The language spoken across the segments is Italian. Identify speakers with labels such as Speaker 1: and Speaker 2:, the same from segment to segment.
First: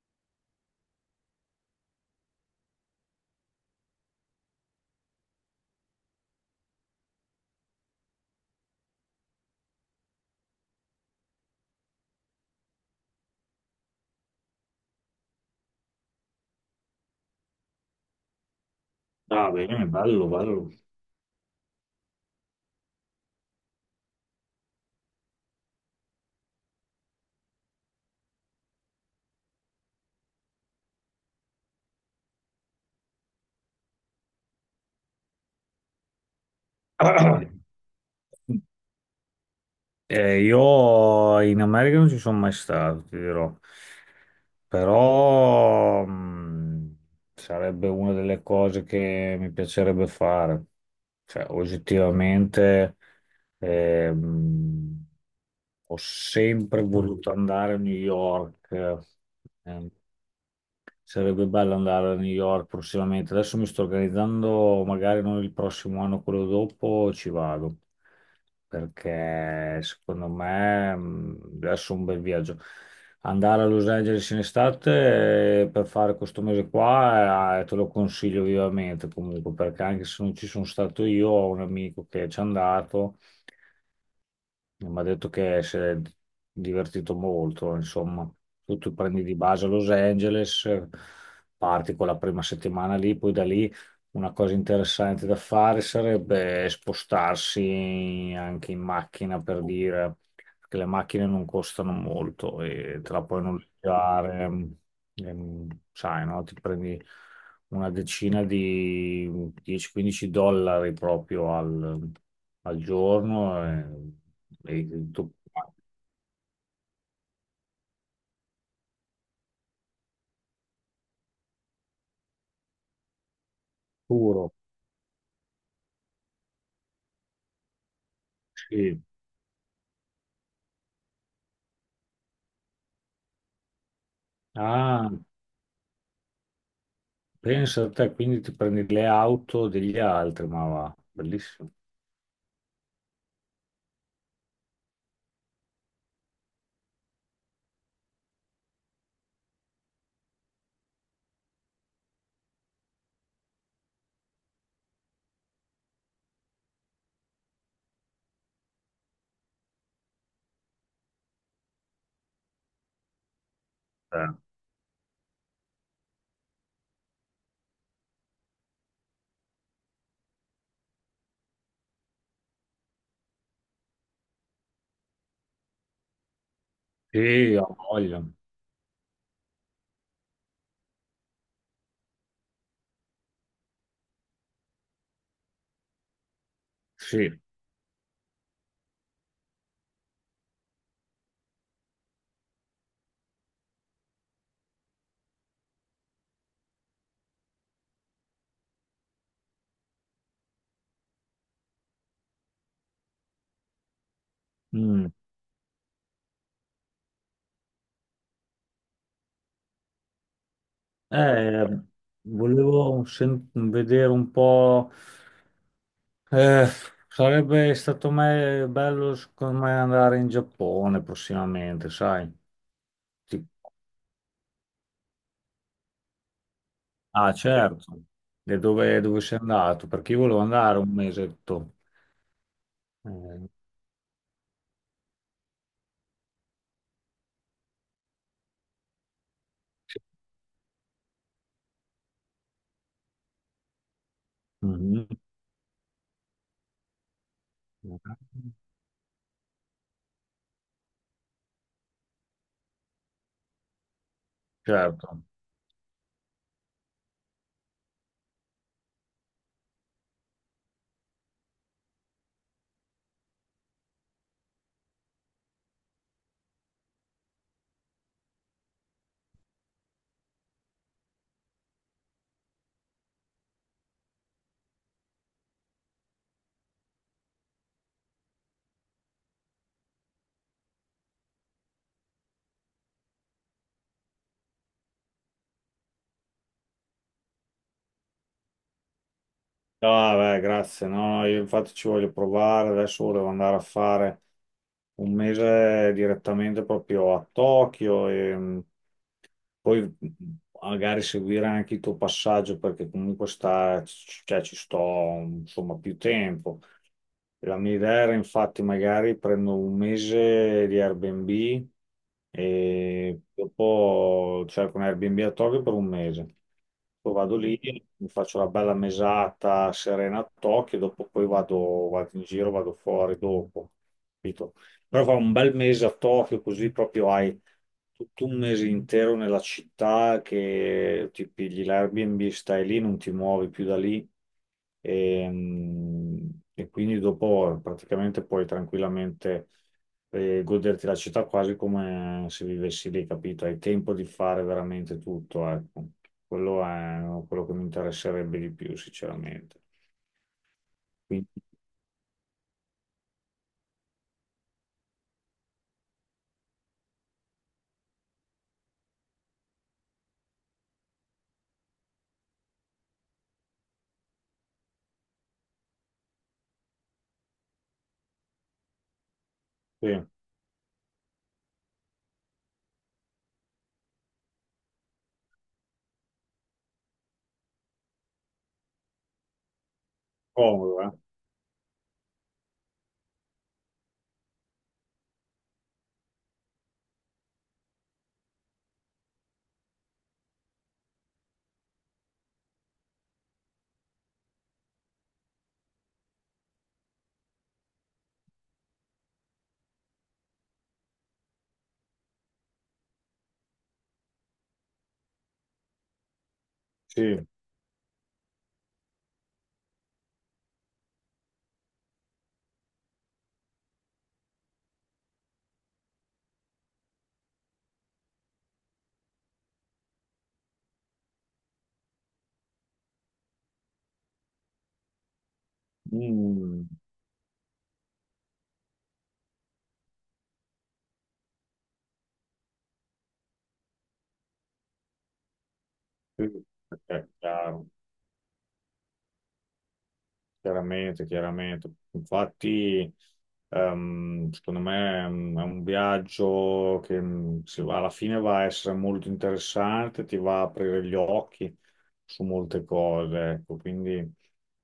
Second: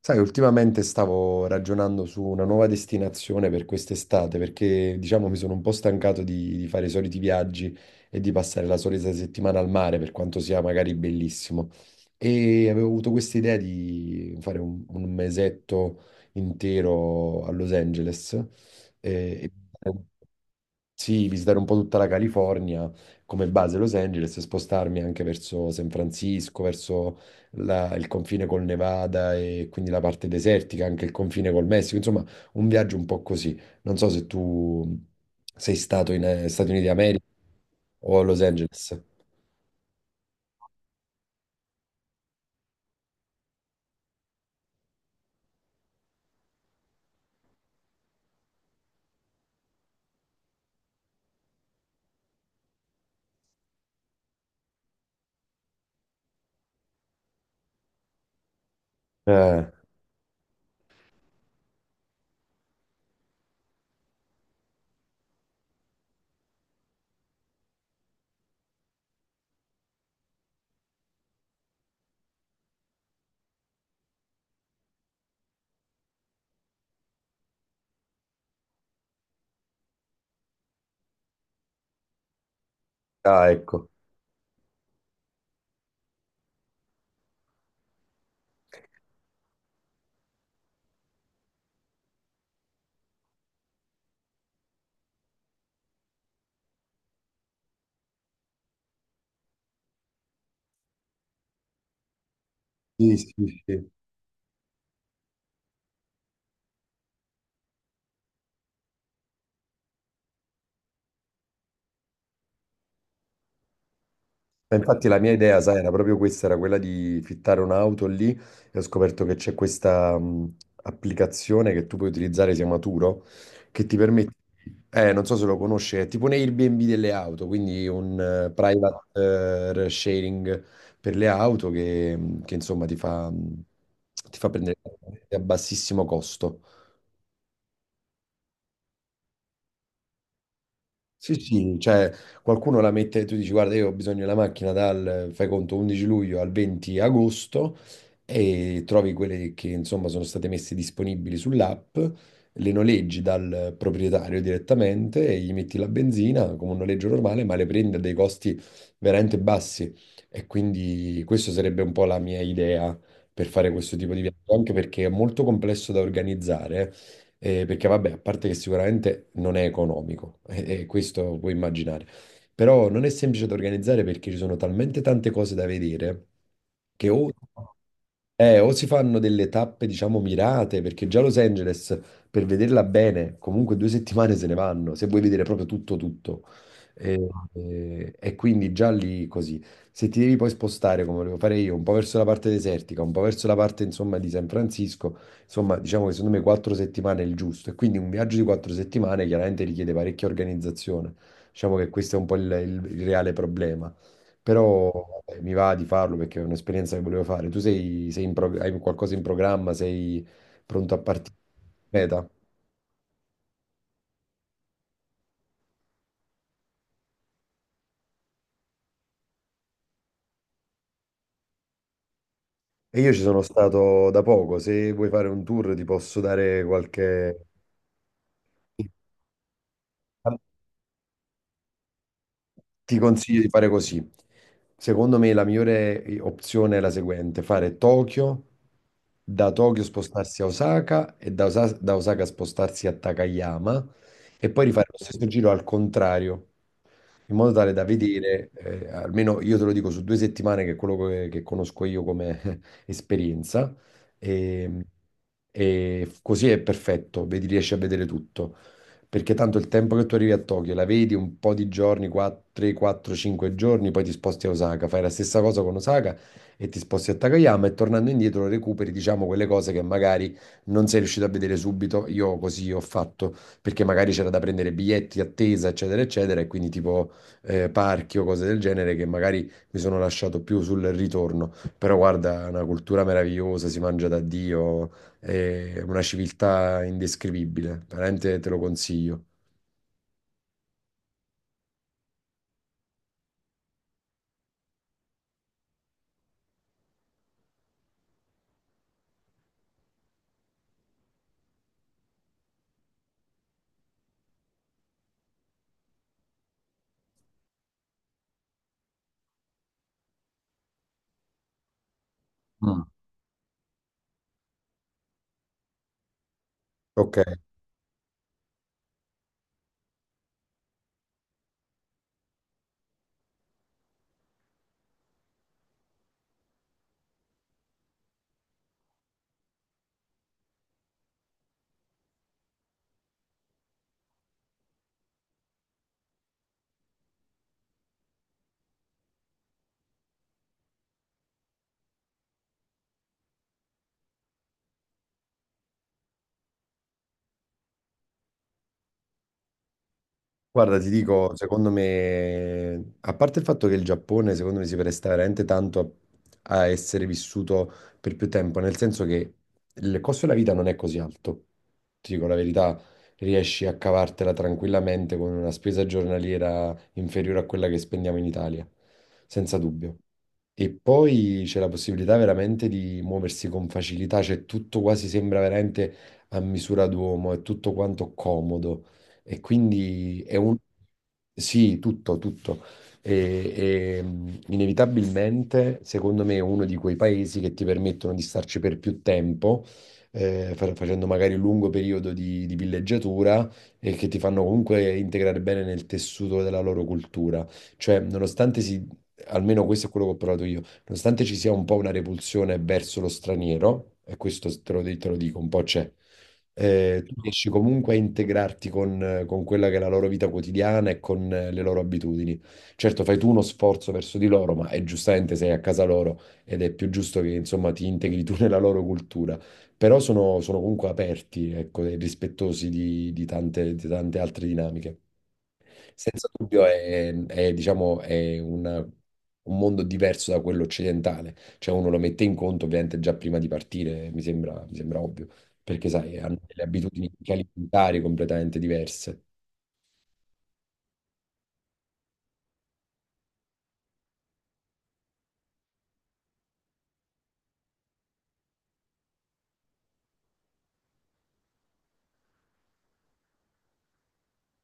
Speaker 1: Sai, ultimamente stavo ragionando su una nuova destinazione per quest'estate perché, diciamo, mi sono un po' stancato di fare i soliti viaggi e di passare la solita settimana al mare, per quanto sia magari bellissimo. E avevo avuto questa idea di fare un mesetto intero a Los Angeles. Mm.
Speaker 2: Ah,
Speaker 1: E
Speaker 2: bene, bello, bello.
Speaker 1: sì, visitare un po' tutta la California come base Los Angeles e spostarmi anche verso San Francisco, verso il confine col Nevada e quindi la parte desertica, anche il confine col Messico, insomma, un viaggio un po' così. Non so se tu sei stato in Stati Uniti d'America o a Los Angeles.
Speaker 2: Io in America non ci sono mai stato, ti dirò. Però sarebbe una delle cose che mi piacerebbe fare. Cioè, oggettivamente ehm, ho sempre voluto andare a New York.
Speaker 1: Eh,
Speaker 2: Ehm, Sarebbe bello andare a New York prossimamente. Adesso mi sto organizzando, magari non il prossimo anno, quello dopo ci vado, perché secondo me adesso è un bel viaggio. Andare a Los Angeles in estate per fare questo mese qua, te lo consiglio vivamente comunque, perché anche se non ci sono stato io, ho un amico che ci è andato.
Speaker 1: ah, ecco.
Speaker 2: Mi ha detto che si è divertito molto, insomma. Tu ti prendi di base a Los Angeles, parti con la prima settimana lì, poi da lì una cosa interessante da fare sarebbe spostarsi anche in macchina per dire che le macchine non costano molto e te
Speaker 1: Sì,
Speaker 2: la puoi
Speaker 1: sì, sì.
Speaker 2: noleggiare, sai, no? Ti prendi una decina di 10-15 dollari proprio al giorno. eh,
Speaker 1: Ma infatti
Speaker 2: il
Speaker 1: la mia
Speaker 2: tuo
Speaker 1: idea, sai, era proprio questa, era quella di fittare un'auto lì e ho scoperto che c'è questa applicazione che tu puoi utilizzare, si chiama Turo, che ti permette,
Speaker 2: puro.
Speaker 1: non so se lo conosci, è tipo un Airbnb delle auto, quindi un
Speaker 2: Sì.
Speaker 1: private sharing per le auto che, che, insomma ti fa, ti fa prendere
Speaker 2: Ah,
Speaker 1: a bassissimo costo.
Speaker 2: pensa a te, quindi ti prendi le auto degli altri, ma va,
Speaker 1: Sì,
Speaker 2: bellissimo.
Speaker 1: sì, cioè qualcuno la mette, tu dici guarda io ho bisogno della macchina dal, fai conto, 11 luglio al 20 agosto e trovi quelle che insomma sono state messe disponibili sull'app, le noleggi dal proprietario direttamente e gli metti la benzina come un noleggio normale, ma le prendi a dei costi veramente bassi, e quindi questa sarebbe un po' la mia idea per fare questo tipo di
Speaker 2: Eh.
Speaker 1: viaggio, anche perché è molto complesso da organizzare, perché vabbè, a parte che sicuramente non è economico, e questo puoi immaginare, però non è semplice da organizzare perché ci sono talmente tante cose da vedere che
Speaker 2: Sì, ho voglia.
Speaker 1: o si fanno delle tappe, diciamo, mirate, perché già Los Angeles, per vederla bene, comunque 2 settimane se ne vanno, se vuoi vedere proprio tutto, tutto. E,
Speaker 2: Sì.
Speaker 1: e- e quindi già lì così. Se ti devi poi spostare, come volevo fare io, un po' verso la parte desertica, un po' verso la parte, insomma, di San Francisco, insomma, diciamo che secondo me 4 settimane è il giusto. E quindi un viaggio di 4 settimane chiaramente richiede parecchia organizzazione. Diciamo che questo è un po' il reale problema.
Speaker 2: Mm.
Speaker 1: Però vabbè, mi va di farlo perché è un'esperienza che volevo fare. Tu sei, hai qualcosa in programma, sei pronto a partire?
Speaker 2: Eh,
Speaker 1: Meta.
Speaker 2: volevo vedere un po'. Eh, sarebbe stato bello, secondo me, andare in Giappone prossimamente, sai?
Speaker 1: E io ci sono
Speaker 2: Sì.
Speaker 1: stato da poco, se vuoi fare un tour ti posso dare
Speaker 2: Ah,
Speaker 1: qualche...
Speaker 2: certo. E dove sei andato? Perché io volevo andare un mesetto.
Speaker 1: Ti consiglio di
Speaker 2: Eh,
Speaker 1: fare così. Secondo me la migliore opzione è la seguente, fare Tokyo, da Tokyo
Speaker 2: sì.
Speaker 1: spostarsi a Osaka e da Osaka, spostarsi a Takayama e poi rifare lo
Speaker 2: Mhm.
Speaker 1: stesso giro al contrario, in modo tale da vedere, almeno io te lo dico su 2 settimane, che è quello che conosco io come esperienza, e,
Speaker 2: Certo.
Speaker 1: e così è perfetto, vedi, riesci a vedere tutto perché tanto il tempo che tu arrivi a Tokyo la vedi un po' di giorni, 3, 4, 5 giorni, poi ti sposti a Osaka, fai la stessa cosa con Osaka e ti sposti a Takayama e tornando indietro recuperi, diciamo, quelle cose che magari non sei riuscito a vedere subito. Io così ho fatto, perché magari c'era da prendere biglietti, attesa, eccetera, eccetera, e quindi tipo parchi o cose del genere che magari mi sono lasciato più sul ritorno. Però guarda, è una cultura meravigliosa, si mangia da Dio, è una civiltà indescrivibile, veramente te lo consiglio.
Speaker 2: No, vabbè, grazie. No, no, io infatti ci voglio provare. Adesso volevo andare a fare un mese direttamente proprio a Tokyo e poi magari seguire anche il tuo passaggio perché comunque sta, cioè, ci sto insomma più tempo. La mia idea era infatti magari prendo un mese di Airbnb
Speaker 1: Mm.
Speaker 2: e dopo cerco un Airbnb a Tokyo per un mese. Poi
Speaker 1: Ok,
Speaker 2: vado lì, mi faccio la bella mesata serena a Tokyo, dopo poi vado in giro, vado fuori dopo, capito? Però fa un bel mese a Tokyo, così proprio hai tutto un mese intero nella città che ti pigli l'Airbnb, stai lì, non ti muovi più da lì e, mm, e quindi dopo praticamente puoi tranquillamente goderti la città quasi come se vivessi lì, capito? Hai tempo di fare veramente tutto, ecco. Quello è quello che mi interesserebbe di più, sinceramente.
Speaker 1: guarda, ti
Speaker 2: Quindi,
Speaker 1: dico, secondo me, a parte il fatto che il Giappone, secondo me, si presta veramente tanto a essere vissuto per più tempo, nel senso che il costo della vita non è così alto. Ti dico la verità, riesci a cavartela tranquillamente con una spesa giornaliera inferiore a quella che spendiamo in Italia, senza
Speaker 2: sì,
Speaker 1: dubbio. E poi c'è la possibilità veramente di muoversi con facilità, cioè tutto quasi sembra veramente a misura d'uomo, è tutto quanto comodo. E quindi è un...
Speaker 2: comodo, eh?
Speaker 1: Sì, tutto, tutto. E- Inevitabilmente, secondo me, è uno di quei paesi che ti permettono di starci per più tempo, facendo magari un lungo periodo di villeggiatura e che ti fanno comunque integrare bene nel tessuto della loro cultura. Cioè, nonostante si, almeno questo è quello che ho provato io, nonostante ci sia un po' una repulsione verso lo straniero, e questo te lo dico, un po' c'è, tu
Speaker 2: Sì.
Speaker 1: riesci comunque a integrarti con quella che è la loro vita quotidiana e con le loro abitudini. Certo, fai tu uno sforzo verso di loro, ma è giustamente sei a casa loro ed è più giusto che insomma ti integri tu nella loro cultura. Però sono comunque aperti, ecco, e rispettosi di tante, di tante altre dinamiche. Senza dubbio
Speaker 2: Mm.
Speaker 1: è, diciamo, è un mondo diverso da quello occidentale. Cioè uno lo mette in conto ovviamente già prima di partire, mi sembra ovvio, perché sai, hanno
Speaker 2: Mm.
Speaker 1: delle
Speaker 2: Ok,
Speaker 1: abitudini anche
Speaker 2: chiaro.
Speaker 1: alimentari completamente diverse.
Speaker 2: Chiaramente, chiaramente. Infatti, secondo me è un viaggio che alla fine va a essere molto interessante, ti va a aprire gli occhi su molte cose, ecco. Quindi,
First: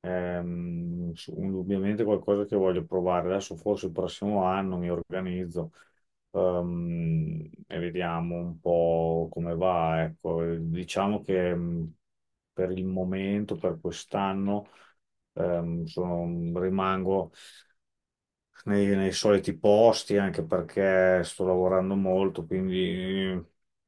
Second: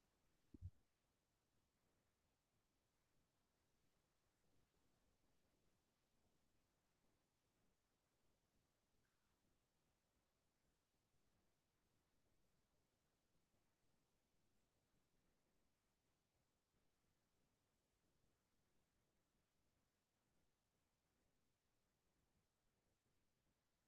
Speaker 2: indubbiamente qualcosa che voglio provare. Adesso forse il prossimo anno mi organizzo, e vediamo un po' come va, ecco. Diciamo che per il momento, per quest'anno rimango nei soliti posti anche perché sto lavorando molto, quindi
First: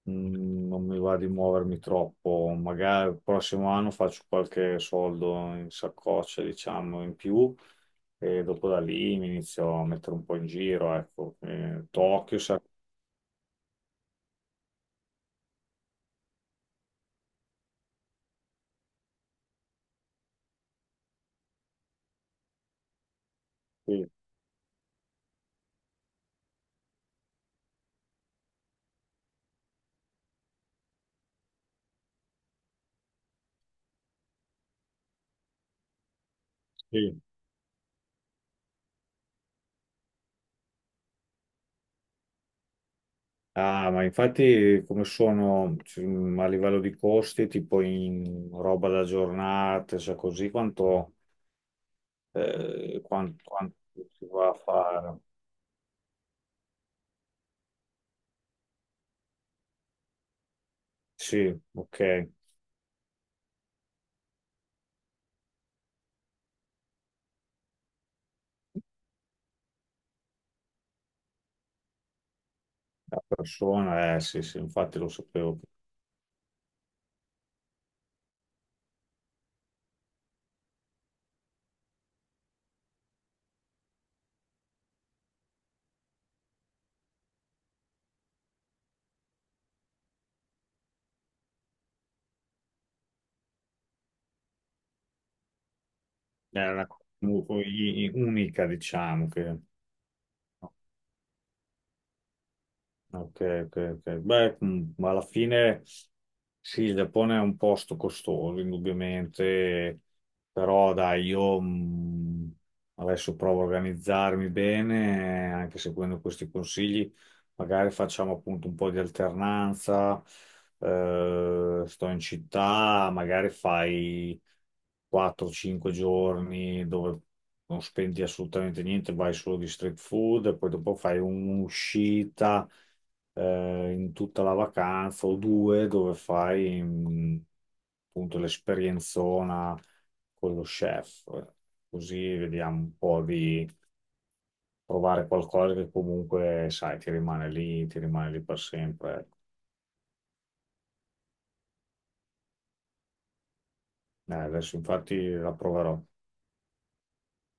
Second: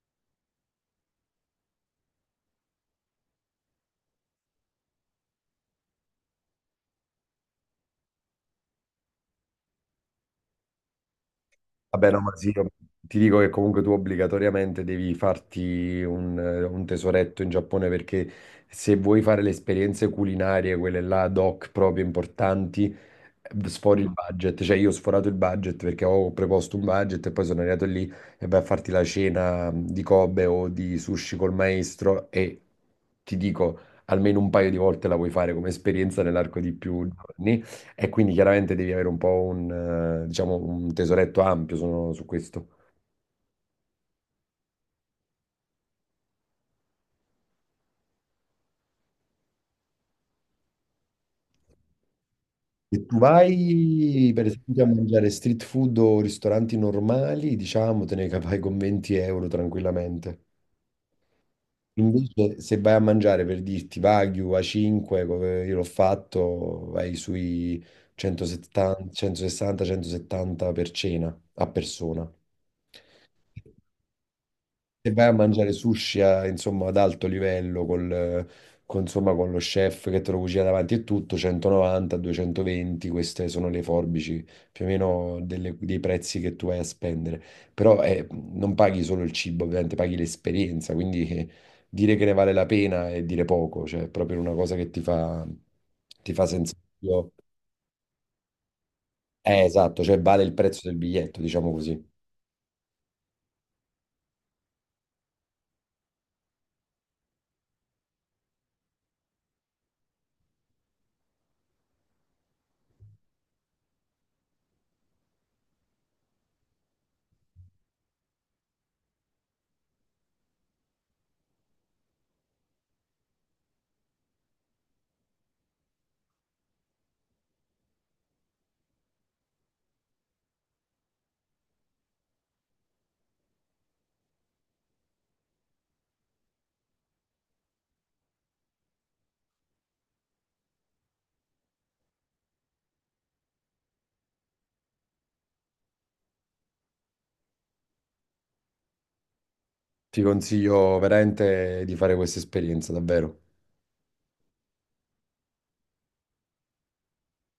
Speaker 2: non mi va di muovermi troppo. Magari il prossimo anno faccio qualche soldo in saccoccia, diciamo, in più. E dopo da lì mi inizio a mettere un po' in giro, ecco.
Speaker 1: Vabbè, no, ma
Speaker 2: Tokyo,
Speaker 1: sì, io ti dico che comunque tu obbligatoriamente devi farti un tesoretto in Giappone, perché se vuoi fare le esperienze culinarie, quelle là ad hoc proprio importanti, sfori
Speaker 2: sì,
Speaker 1: il budget. Cioè io ho sforato il budget perché ho preposto un budget e poi sono arrivato lì e vai a farti la cena di Kobe o di sushi col maestro e ti dico almeno un paio di volte la vuoi fare come esperienza nell'arco di più
Speaker 2: sì.
Speaker 1: giorni. E quindi chiaramente devi avere un po' diciamo, un tesoretto ampio su questo.
Speaker 2: Ah, ma infatti come sono cioè, a livello di costi, tipo in roba da giornate, cioè così, quanto eh,
Speaker 1: Se tu
Speaker 2: quan- quanto, si
Speaker 1: vai, per
Speaker 2: va a
Speaker 1: esempio, a
Speaker 2: fare.
Speaker 1: mangiare street food o ristoranti normali, diciamo, te ne capai con 20 euro tranquillamente.
Speaker 2: Sì, ok,
Speaker 1: Invece, se vai a mangiare per dirti Wagyu A5, come io l'ho fatto, vai sui 170, 160-170 per cena a persona.
Speaker 2: la persona, sì, sì, infatti lo
Speaker 1: Se vai a
Speaker 2: sapevo.
Speaker 1: mangiare sushi insomma, ad alto livello col, con, insomma, con lo chef che te lo cucina davanti e tutto, 190-220, queste sono le forbici più o meno dei prezzi che tu vai a spendere. Però non paghi solo il cibo, ovviamente paghi l'esperienza, quindi dire che ne vale la pena è dire poco, cioè è proprio una cosa che ti fa
Speaker 2: Era una cosa
Speaker 1: sensazione.
Speaker 2: molto unica, diciamo, che.
Speaker 1: Esatto, cioè vale il prezzo del biglietto, diciamo così.
Speaker 2: Ok, ok, ok. Beh, ma alla fine sì, il Giappone è un posto costoso, indubbiamente, però dai, io adesso provo a organizzarmi bene, anche seguendo questi consigli, magari facciamo appunto un po' di alternanza, sto in città, magari fai 4-5 giorni dove non spendi assolutamente niente, vai solo di street food, e poi dopo fai un'uscita in tutta la vacanza o due dove fai appunto l'esperienzona con lo chef. Così vediamo un po' di provare qualcosa che comunque, sai, ti rimane lì per sempre, ecco.
Speaker 1: Ti consiglio veramente di fare questa esperienza, davvero.
Speaker 2: Adesso infatti la proverò.